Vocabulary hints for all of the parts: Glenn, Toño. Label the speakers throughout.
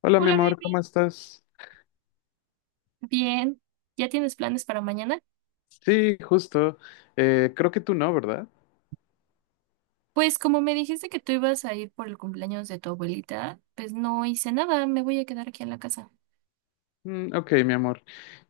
Speaker 1: Hola, mi
Speaker 2: Hola,
Speaker 1: amor,
Speaker 2: baby.
Speaker 1: ¿cómo estás?
Speaker 2: Bien. ¿Ya tienes planes para mañana?
Speaker 1: Sí, justo. Creo que tú no, ¿verdad?
Speaker 2: Pues como me dijiste que tú ibas a ir por el cumpleaños de tu abuelita, pues no hice nada, me voy a quedar aquí en la casa.
Speaker 1: Mm, ok, mi amor.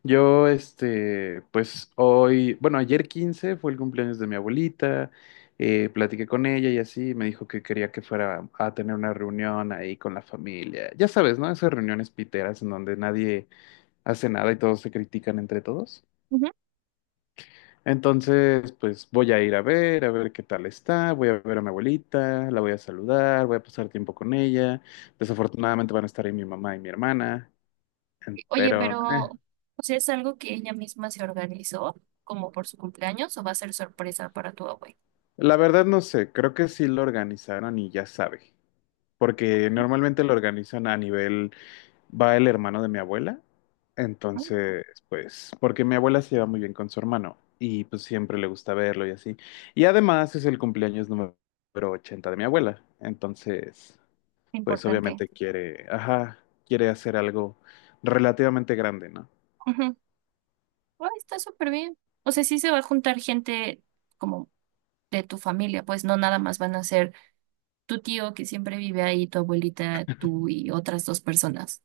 Speaker 1: Yo, este, pues hoy, bueno, ayer 15 fue el cumpleaños de mi abuelita, platiqué con ella y así, me dijo que quería que fuera a tener una reunión ahí con la familia. Ya sabes, ¿no? Esas reuniones piteras en donde nadie hace nada y todos se critican entre todos.
Speaker 2: Ujú.
Speaker 1: Entonces, pues voy a ir a ver qué tal está, voy a ver a mi abuelita, la voy a saludar, voy a pasar tiempo con ella. Desafortunadamente van a estar ahí mi mamá y mi hermana,
Speaker 2: Oye,
Speaker 1: pero
Speaker 2: pero pues, ¿es algo que ella misma se organizó como por su cumpleaños o va a ser sorpresa para tu abuela?
Speaker 1: la verdad no sé, creo que sí lo organizaron y ya sabe, porque normalmente lo organizan a nivel, va el hermano de mi abuela,
Speaker 2: Ah.
Speaker 1: entonces, pues, porque mi abuela se lleva muy bien con su hermano y pues siempre le gusta verlo y así. Y además es el cumpleaños número 80 de mi abuela, entonces, pues
Speaker 2: Importante.
Speaker 1: obviamente quiere, ajá, quiere hacer algo relativamente grande, ¿no?
Speaker 2: Ujú. Ah, está súper bien. O sea, sí se va a juntar gente como de tu familia, pues no nada más van a ser tu tío que siempre vive ahí, tu abuelita, tú y otras dos personas.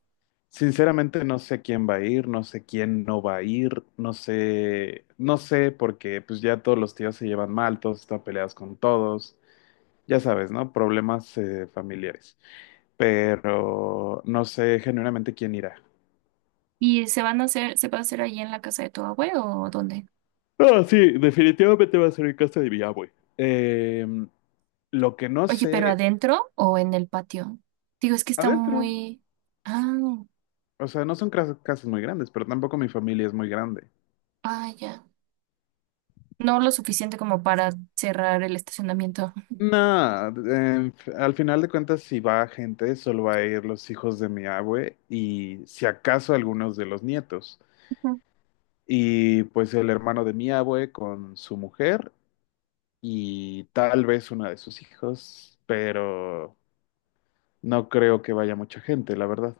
Speaker 1: Sinceramente no sé quién va a ir, no sé quién no va a ir, no sé, no sé porque pues ya todos los tíos se llevan mal, todos están peleados con todos, ya sabes, ¿no? Problemas familiares, pero no sé genuinamente quién irá.
Speaker 2: ¿Y se va a hacer ahí en la casa de tu abuelo o dónde?
Speaker 1: No, sí, definitivamente va a ser en casa de mi abue. Lo que no
Speaker 2: Oye, ¿pero
Speaker 1: sé,
Speaker 2: adentro o en el patio? Digo, es que está
Speaker 1: adentro,
Speaker 2: muy... Ah.
Speaker 1: o sea, no son casas muy grandes, pero tampoco mi familia es muy grande.
Speaker 2: Ya. No lo suficiente como para cerrar el estacionamiento.
Speaker 1: No, al final de cuentas, si va gente, solo va a ir los hijos de mi abue y si acaso algunos de los nietos. Y pues el hermano de mi abue con su mujer y tal vez una de sus hijos, pero no creo que vaya mucha gente, la verdad.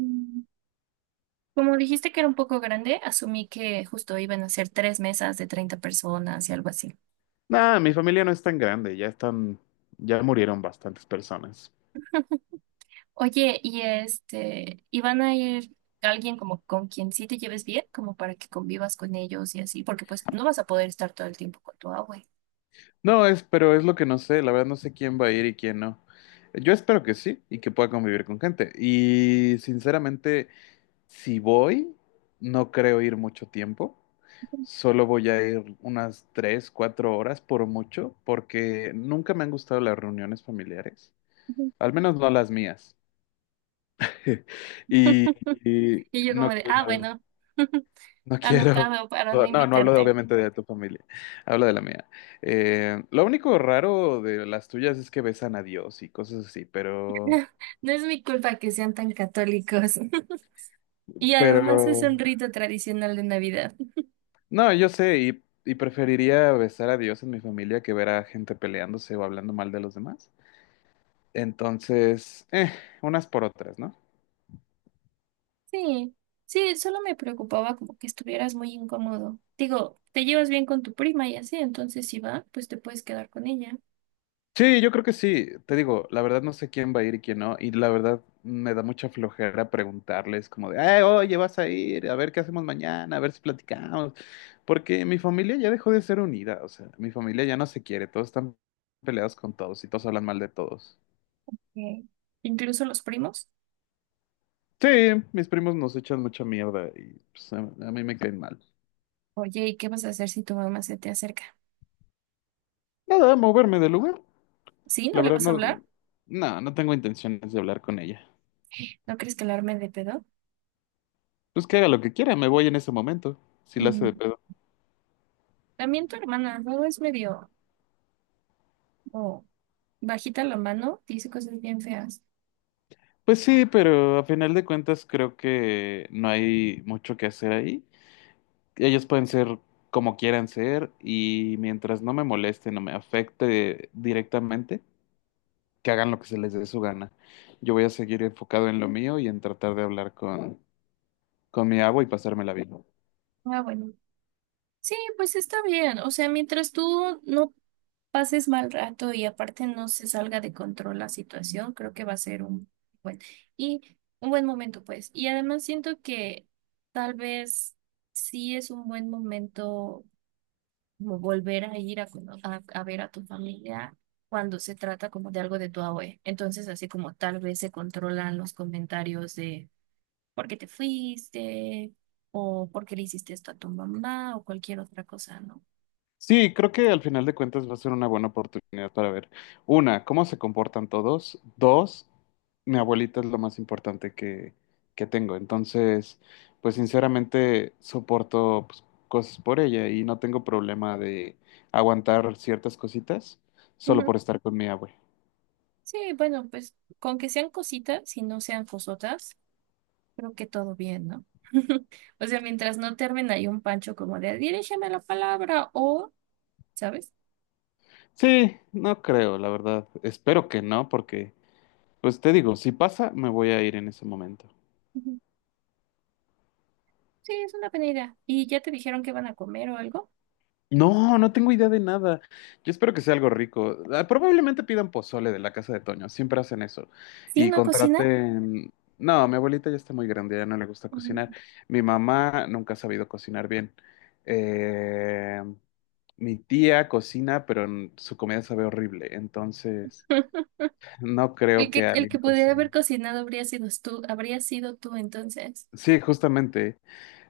Speaker 2: Mm. Como dijiste que era un poco grande, asumí que justo iban a ser tres mesas de 30 personas y algo así.
Speaker 1: Nada, mi familia no es tan grande, ya están, ya murieron bastantes personas.
Speaker 2: Oye, y ¿iban a ir alguien como con quien sí te lleves bien, como para que convivas con ellos y así? Porque pues no vas a poder estar todo el tiempo con tu abue.
Speaker 1: No, es, pero es lo que no sé, la verdad no sé quién va a ir y quién no. Yo espero que sí y que pueda convivir con gente. Y sinceramente, si voy, no creo ir mucho tiempo. Solo voy a ir unas 3, 4 horas por mucho, porque nunca me han gustado las reuniones familiares,
Speaker 2: Ujú.
Speaker 1: al menos no las mías. Y, y
Speaker 2: Y yo como
Speaker 1: no
Speaker 2: de,
Speaker 1: creo.
Speaker 2: bueno,
Speaker 1: No quiero.
Speaker 2: anotado para no
Speaker 1: No, no
Speaker 2: invitarte.
Speaker 1: obviamente de tu familia, hablo de la mía. Lo único raro de las tuyas es que besan a Dios y cosas así, pero,
Speaker 2: No es mi culpa que sean tan católicos. Y además es
Speaker 1: pero,
Speaker 2: un rito tradicional de Navidad.
Speaker 1: no, yo sé y preferiría besar a Dios en mi familia que ver a gente peleándose o hablando mal de los demás. Entonces, unas por otras, ¿no?
Speaker 2: Sí, sí, solo me preocupaba como que estuvieras muy incómodo. Digo, te llevas bien con tu prima y así, entonces si va, pues te puedes quedar con ella.
Speaker 1: Sí, yo creo que sí. Te digo, la verdad no sé quién va a ir y quién no. Y la verdad me da mucha flojera preguntarles como de, "Ay, oye, vas a ir, a ver qué hacemos mañana, a ver si platicamos. Porque mi familia ya dejó de ser unida. O sea, mi familia ya no se quiere. Todos están peleados con todos y todos hablan mal de todos.
Speaker 2: Ok. Incluso los primos.
Speaker 1: Sí, mis primos nos echan mucha mierda y pues, a mí me caen mal.
Speaker 2: Oye, ¿y qué vas a hacer si tu mamá se te acerca?
Speaker 1: Nada, moverme del lugar.
Speaker 2: ¿Sí? ¿No
Speaker 1: La
Speaker 2: le
Speaker 1: verdad
Speaker 2: vas a
Speaker 1: no,
Speaker 2: hablar?
Speaker 1: no, no tengo intenciones de hablar con ella.
Speaker 2: ¿No crees que la arme de pedo?
Speaker 1: Pues que haga lo que quiera, me voy en ese momento, si la hace de
Speaker 2: Mm.
Speaker 1: pedo.
Speaker 2: También tu hermana, luego es medio como bajita la mano, dice cosas bien feas.
Speaker 1: Pues sí, pero a final de cuentas creo que no hay mucho que hacer ahí. Ellos pueden ser como quieran ser y mientras no me moleste, no me afecte directamente, que hagan lo que se les dé su gana. Yo voy a seguir enfocado en lo mío y en tratar de hablar con, mi agua y pasármela bien.
Speaker 2: Ah, bueno. Sí, pues está bien. O sea, mientras tú no pases mal rato y aparte no se salga de control la situación, creo que va a ser un buen y un buen momento, pues. Y además siento que tal vez sí es un buen momento como volver a ir a, a ver a tu familia cuando se trata como de algo de tu abue. Entonces, así como tal vez se controlan los comentarios de por qué te fuiste o por qué le hiciste esto a tu mamá o cualquier otra cosa, ¿no?
Speaker 1: Sí, creo que al final de cuentas va a ser una buena oportunidad para ver, una, cómo se comportan todos, dos, mi abuelita es lo más importante que tengo, entonces, pues sinceramente soporto pues, cosas por ella y no tengo problema de aguantar ciertas cositas solo
Speaker 2: Ujú.
Speaker 1: por estar con mi abue.
Speaker 2: Sí, bueno, pues con que sean cositas y no sean cosotas, creo que todo bien, ¿no? O sea, mientras no termine ahí un pancho como de dirígeme la palabra o, ¿sabes?
Speaker 1: Sí, no creo, la verdad, espero que no, porque, pues te digo, si pasa, me voy a ir en ese momento.
Speaker 2: Ujú. Sí, es una buena idea. ¿Y ya te dijeron que van a comer o algo?
Speaker 1: No, no tengo idea de nada. Yo espero que sea algo rico. Ah, probablemente pidan pozole de la casa de Toño, siempre hacen eso.
Speaker 2: ¿Sí,
Speaker 1: Y
Speaker 2: no cocinan?
Speaker 1: contraten. No, mi abuelita ya está muy grande, ya no le gusta
Speaker 2: Ujú.
Speaker 1: cocinar. Mi mamá nunca ha sabido cocinar bien. Eh, Mi tía cocina, pero su comida sabe horrible, entonces no creo que
Speaker 2: El
Speaker 1: alguien
Speaker 2: que pudiera haber
Speaker 1: cocine.
Speaker 2: cocinado habría sido tú entonces.
Speaker 1: Sí, justamente.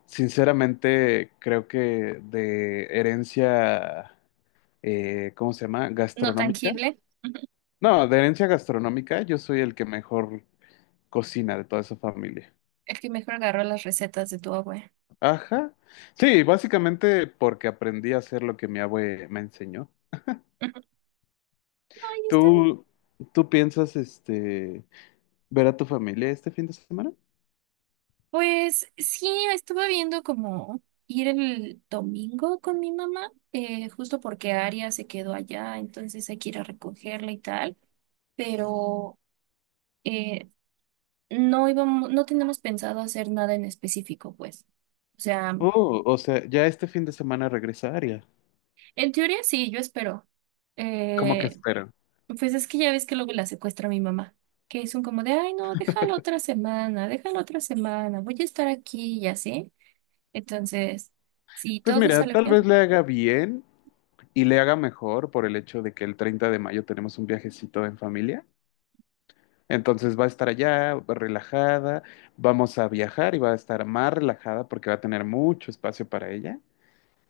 Speaker 1: Sinceramente, creo que de herencia, ¿cómo se llama?
Speaker 2: No
Speaker 1: Gastronómica.
Speaker 2: tangible. Ujú.
Speaker 1: No, de herencia gastronómica, yo soy el que mejor cocina de toda esa familia.
Speaker 2: El que mejor agarró las recetas de tu abuela.
Speaker 1: Ajá. Sí, básicamente porque aprendí a hacer lo que mi abue me enseñó.
Speaker 2: Ujú. Ay, está bien.
Speaker 1: ¿Tú, tú piensas, este, ver a tu familia este fin de semana?
Speaker 2: Pues sí, estuve viendo como ir el domingo con mi mamá, justo porque Aria se quedó allá, entonces hay que ir a recogerla y tal, pero eh, no tenemos pensado hacer nada en específico, pues. O sea,
Speaker 1: Oh, o sea, ya este fin de semana regresaría.
Speaker 2: en teoría sí, yo espero.
Speaker 1: ¿Cómo que
Speaker 2: Eh,
Speaker 1: esperan?
Speaker 2: pues es que ya ves que luego la secuestra mi mamá, que son como de, ay, no, déjalo otra semana, voy a estar aquí y así. Entonces, si
Speaker 1: Pues
Speaker 2: todo
Speaker 1: mira,
Speaker 2: sale
Speaker 1: tal vez
Speaker 2: bien.
Speaker 1: le haga bien y le haga mejor por el hecho de que el 30 de mayo tenemos un viajecito en familia. Entonces va a estar allá relajada, vamos a viajar y va a estar más relajada porque va a tener mucho espacio para ella.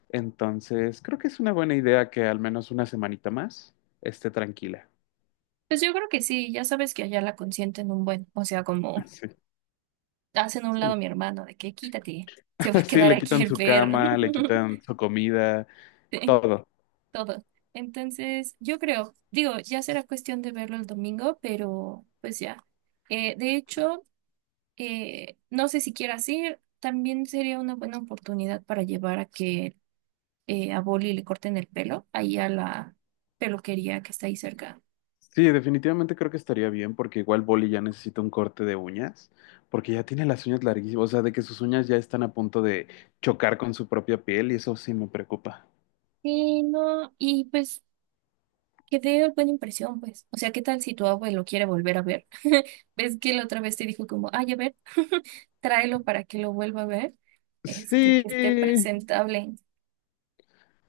Speaker 1: Entonces creo que es una buena idea que al menos una semanita más esté tranquila.
Speaker 2: Pues yo creo que sí, ya sabes que allá la consienten un buen, o sea, como
Speaker 1: Sí.
Speaker 2: hacen a un lado a mi hermano, de que quítate, se va a
Speaker 1: Sí,
Speaker 2: quedar
Speaker 1: le
Speaker 2: aquí
Speaker 1: quitan
Speaker 2: el
Speaker 1: su
Speaker 2: perro,
Speaker 1: cama, le quitan su comida,
Speaker 2: sí,
Speaker 1: todo.
Speaker 2: todo. Entonces, yo creo, digo, ya será cuestión de verlo el domingo, pero pues ya. De hecho, no sé si quieras ir, también sería una buena oportunidad para llevar a que a Boli le corten el pelo, ahí a la peluquería que está ahí cerca.
Speaker 1: Sí, definitivamente creo que estaría bien porque igual Boli ya necesita un corte de uñas, porque ya tiene las uñas larguísimas, o sea, de que sus uñas ya están a punto de chocar con su propia piel y eso sí me preocupa.
Speaker 2: Sí no, y pues que te dio buena impresión, pues. O sea, ¿qué tal si tu abuelo quiere volver a ver? ¿Ves que la otra vez te dijo como, ay, a ver, tráelo para que lo vuelva a ver? Este,
Speaker 1: Sí,
Speaker 2: que esté presentable.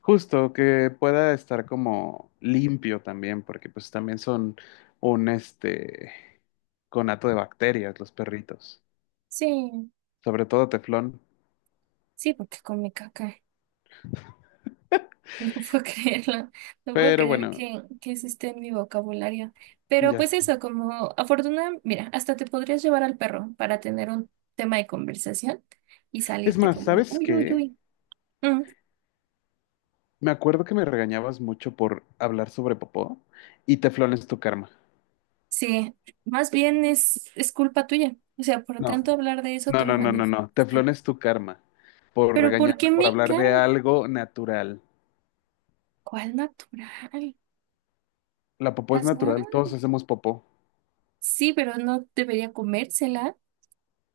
Speaker 1: justo, que pueda estar como limpio también, porque pues también son un este conato de bacterias los perritos,
Speaker 2: Sí,
Speaker 1: sobre todo Teflón.
Speaker 2: sí, porque con mi caca. No puedo creerlo. No puedo
Speaker 1: Pero
Speaker 2: creer
Speaker 1: bueno,
Speaker 2: que eso esté en mi vocabulario. Pero
Speaker 1: ya
Speaker 2: pues
Speaker 1: sé.
Speaker 2: eso, como afortunadamente, mira, hasta te podrías llevar al perro para tener un tema de conversación y
Speaker 1: Es
Speaker 2: salirte
Speaker 1: más,
Speaker 2: como de,
Speaker 1: ¿sabes
Speaker 2: uy, uy,
Speaker 1: qué?
Speaker 2: uy.
Speaker 1: Me acuerdo que me regañabas mucho por hablar sobre popó y Teflón es tu karma.
Speaker 2: Sí, más bien es, culpa tuya. O sea, por
Speaker 1: No,
Speaker 2: tanto hablar de eso, tú
Speaker 1: no,
Speaker 2: lo
Speaker 1: no, no, no, no.
Speaker 2: manifestaste.
Speaker 1: Teflón es tu karma por
Speaker 2: Pero ¿por
Speaker 1: regañarme
Speaker 2: qué
Speaker 1: por
Speaker 2: mi
Speaker 1: hablar de
Speaker 2: carne?
Speaker 1: algo natural.
Speaker 2: ¿Cuál natural?
Speaker 1: La popó es
Speaker 2: ¿Estás mal?
Speaker 1: natural, todos hacemos popó.
Speaker 2: Sí, pero no debería comérsela.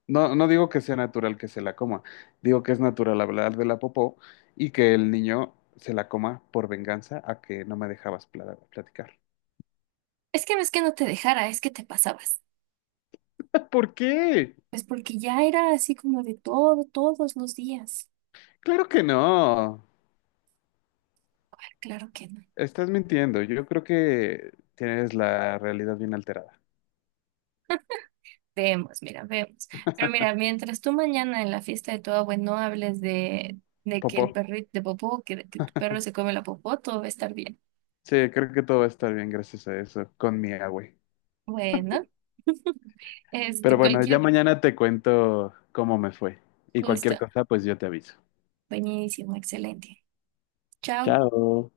Speaker 1: No, no digo que sea natural que se la coma, digo que es natural hablar de la popó y que el niño se la coma por venganza a que no me dejabas platicar.
Speaker 2: Es que no te dejara, es que te pasabas.
Speaker 1: ¿Por qué?
Speaker 2: Pues porque ya era así como todos los días.
Speaker 1: Claro que no.
Speaker 2: Ah. Claro que no.
Speaker 1: Estás mintiendo. Yo creo que tienes la realidad bien alterada.
Speaker 2: Vemos, mira, vemos. Pero mira, mientras tú mañana en la fiesta de tu abuelo no hables de que el
Speaker 1: Popó.
Speaker 2: perrito de popó, que tu perro se come la popó, todo va a estar bien.
Speaker 1: Sí, creo que todo va a estar bien gracias a eso con mi agüe.
Speaker 2: Bueno.
Speaker 1: Pero
Speaker 2: Este,
Speaker 1: bueno, ya
Speaker 2: cualquier
Speaker 1: mañana te cuento cómo me fue y cualquier
Speaker 2: gusto.
Speaker 1: cosa, pues yo te aviso.
Speaker 2: Buenísimo, excelente. Chao.
Speaker 1: Chao.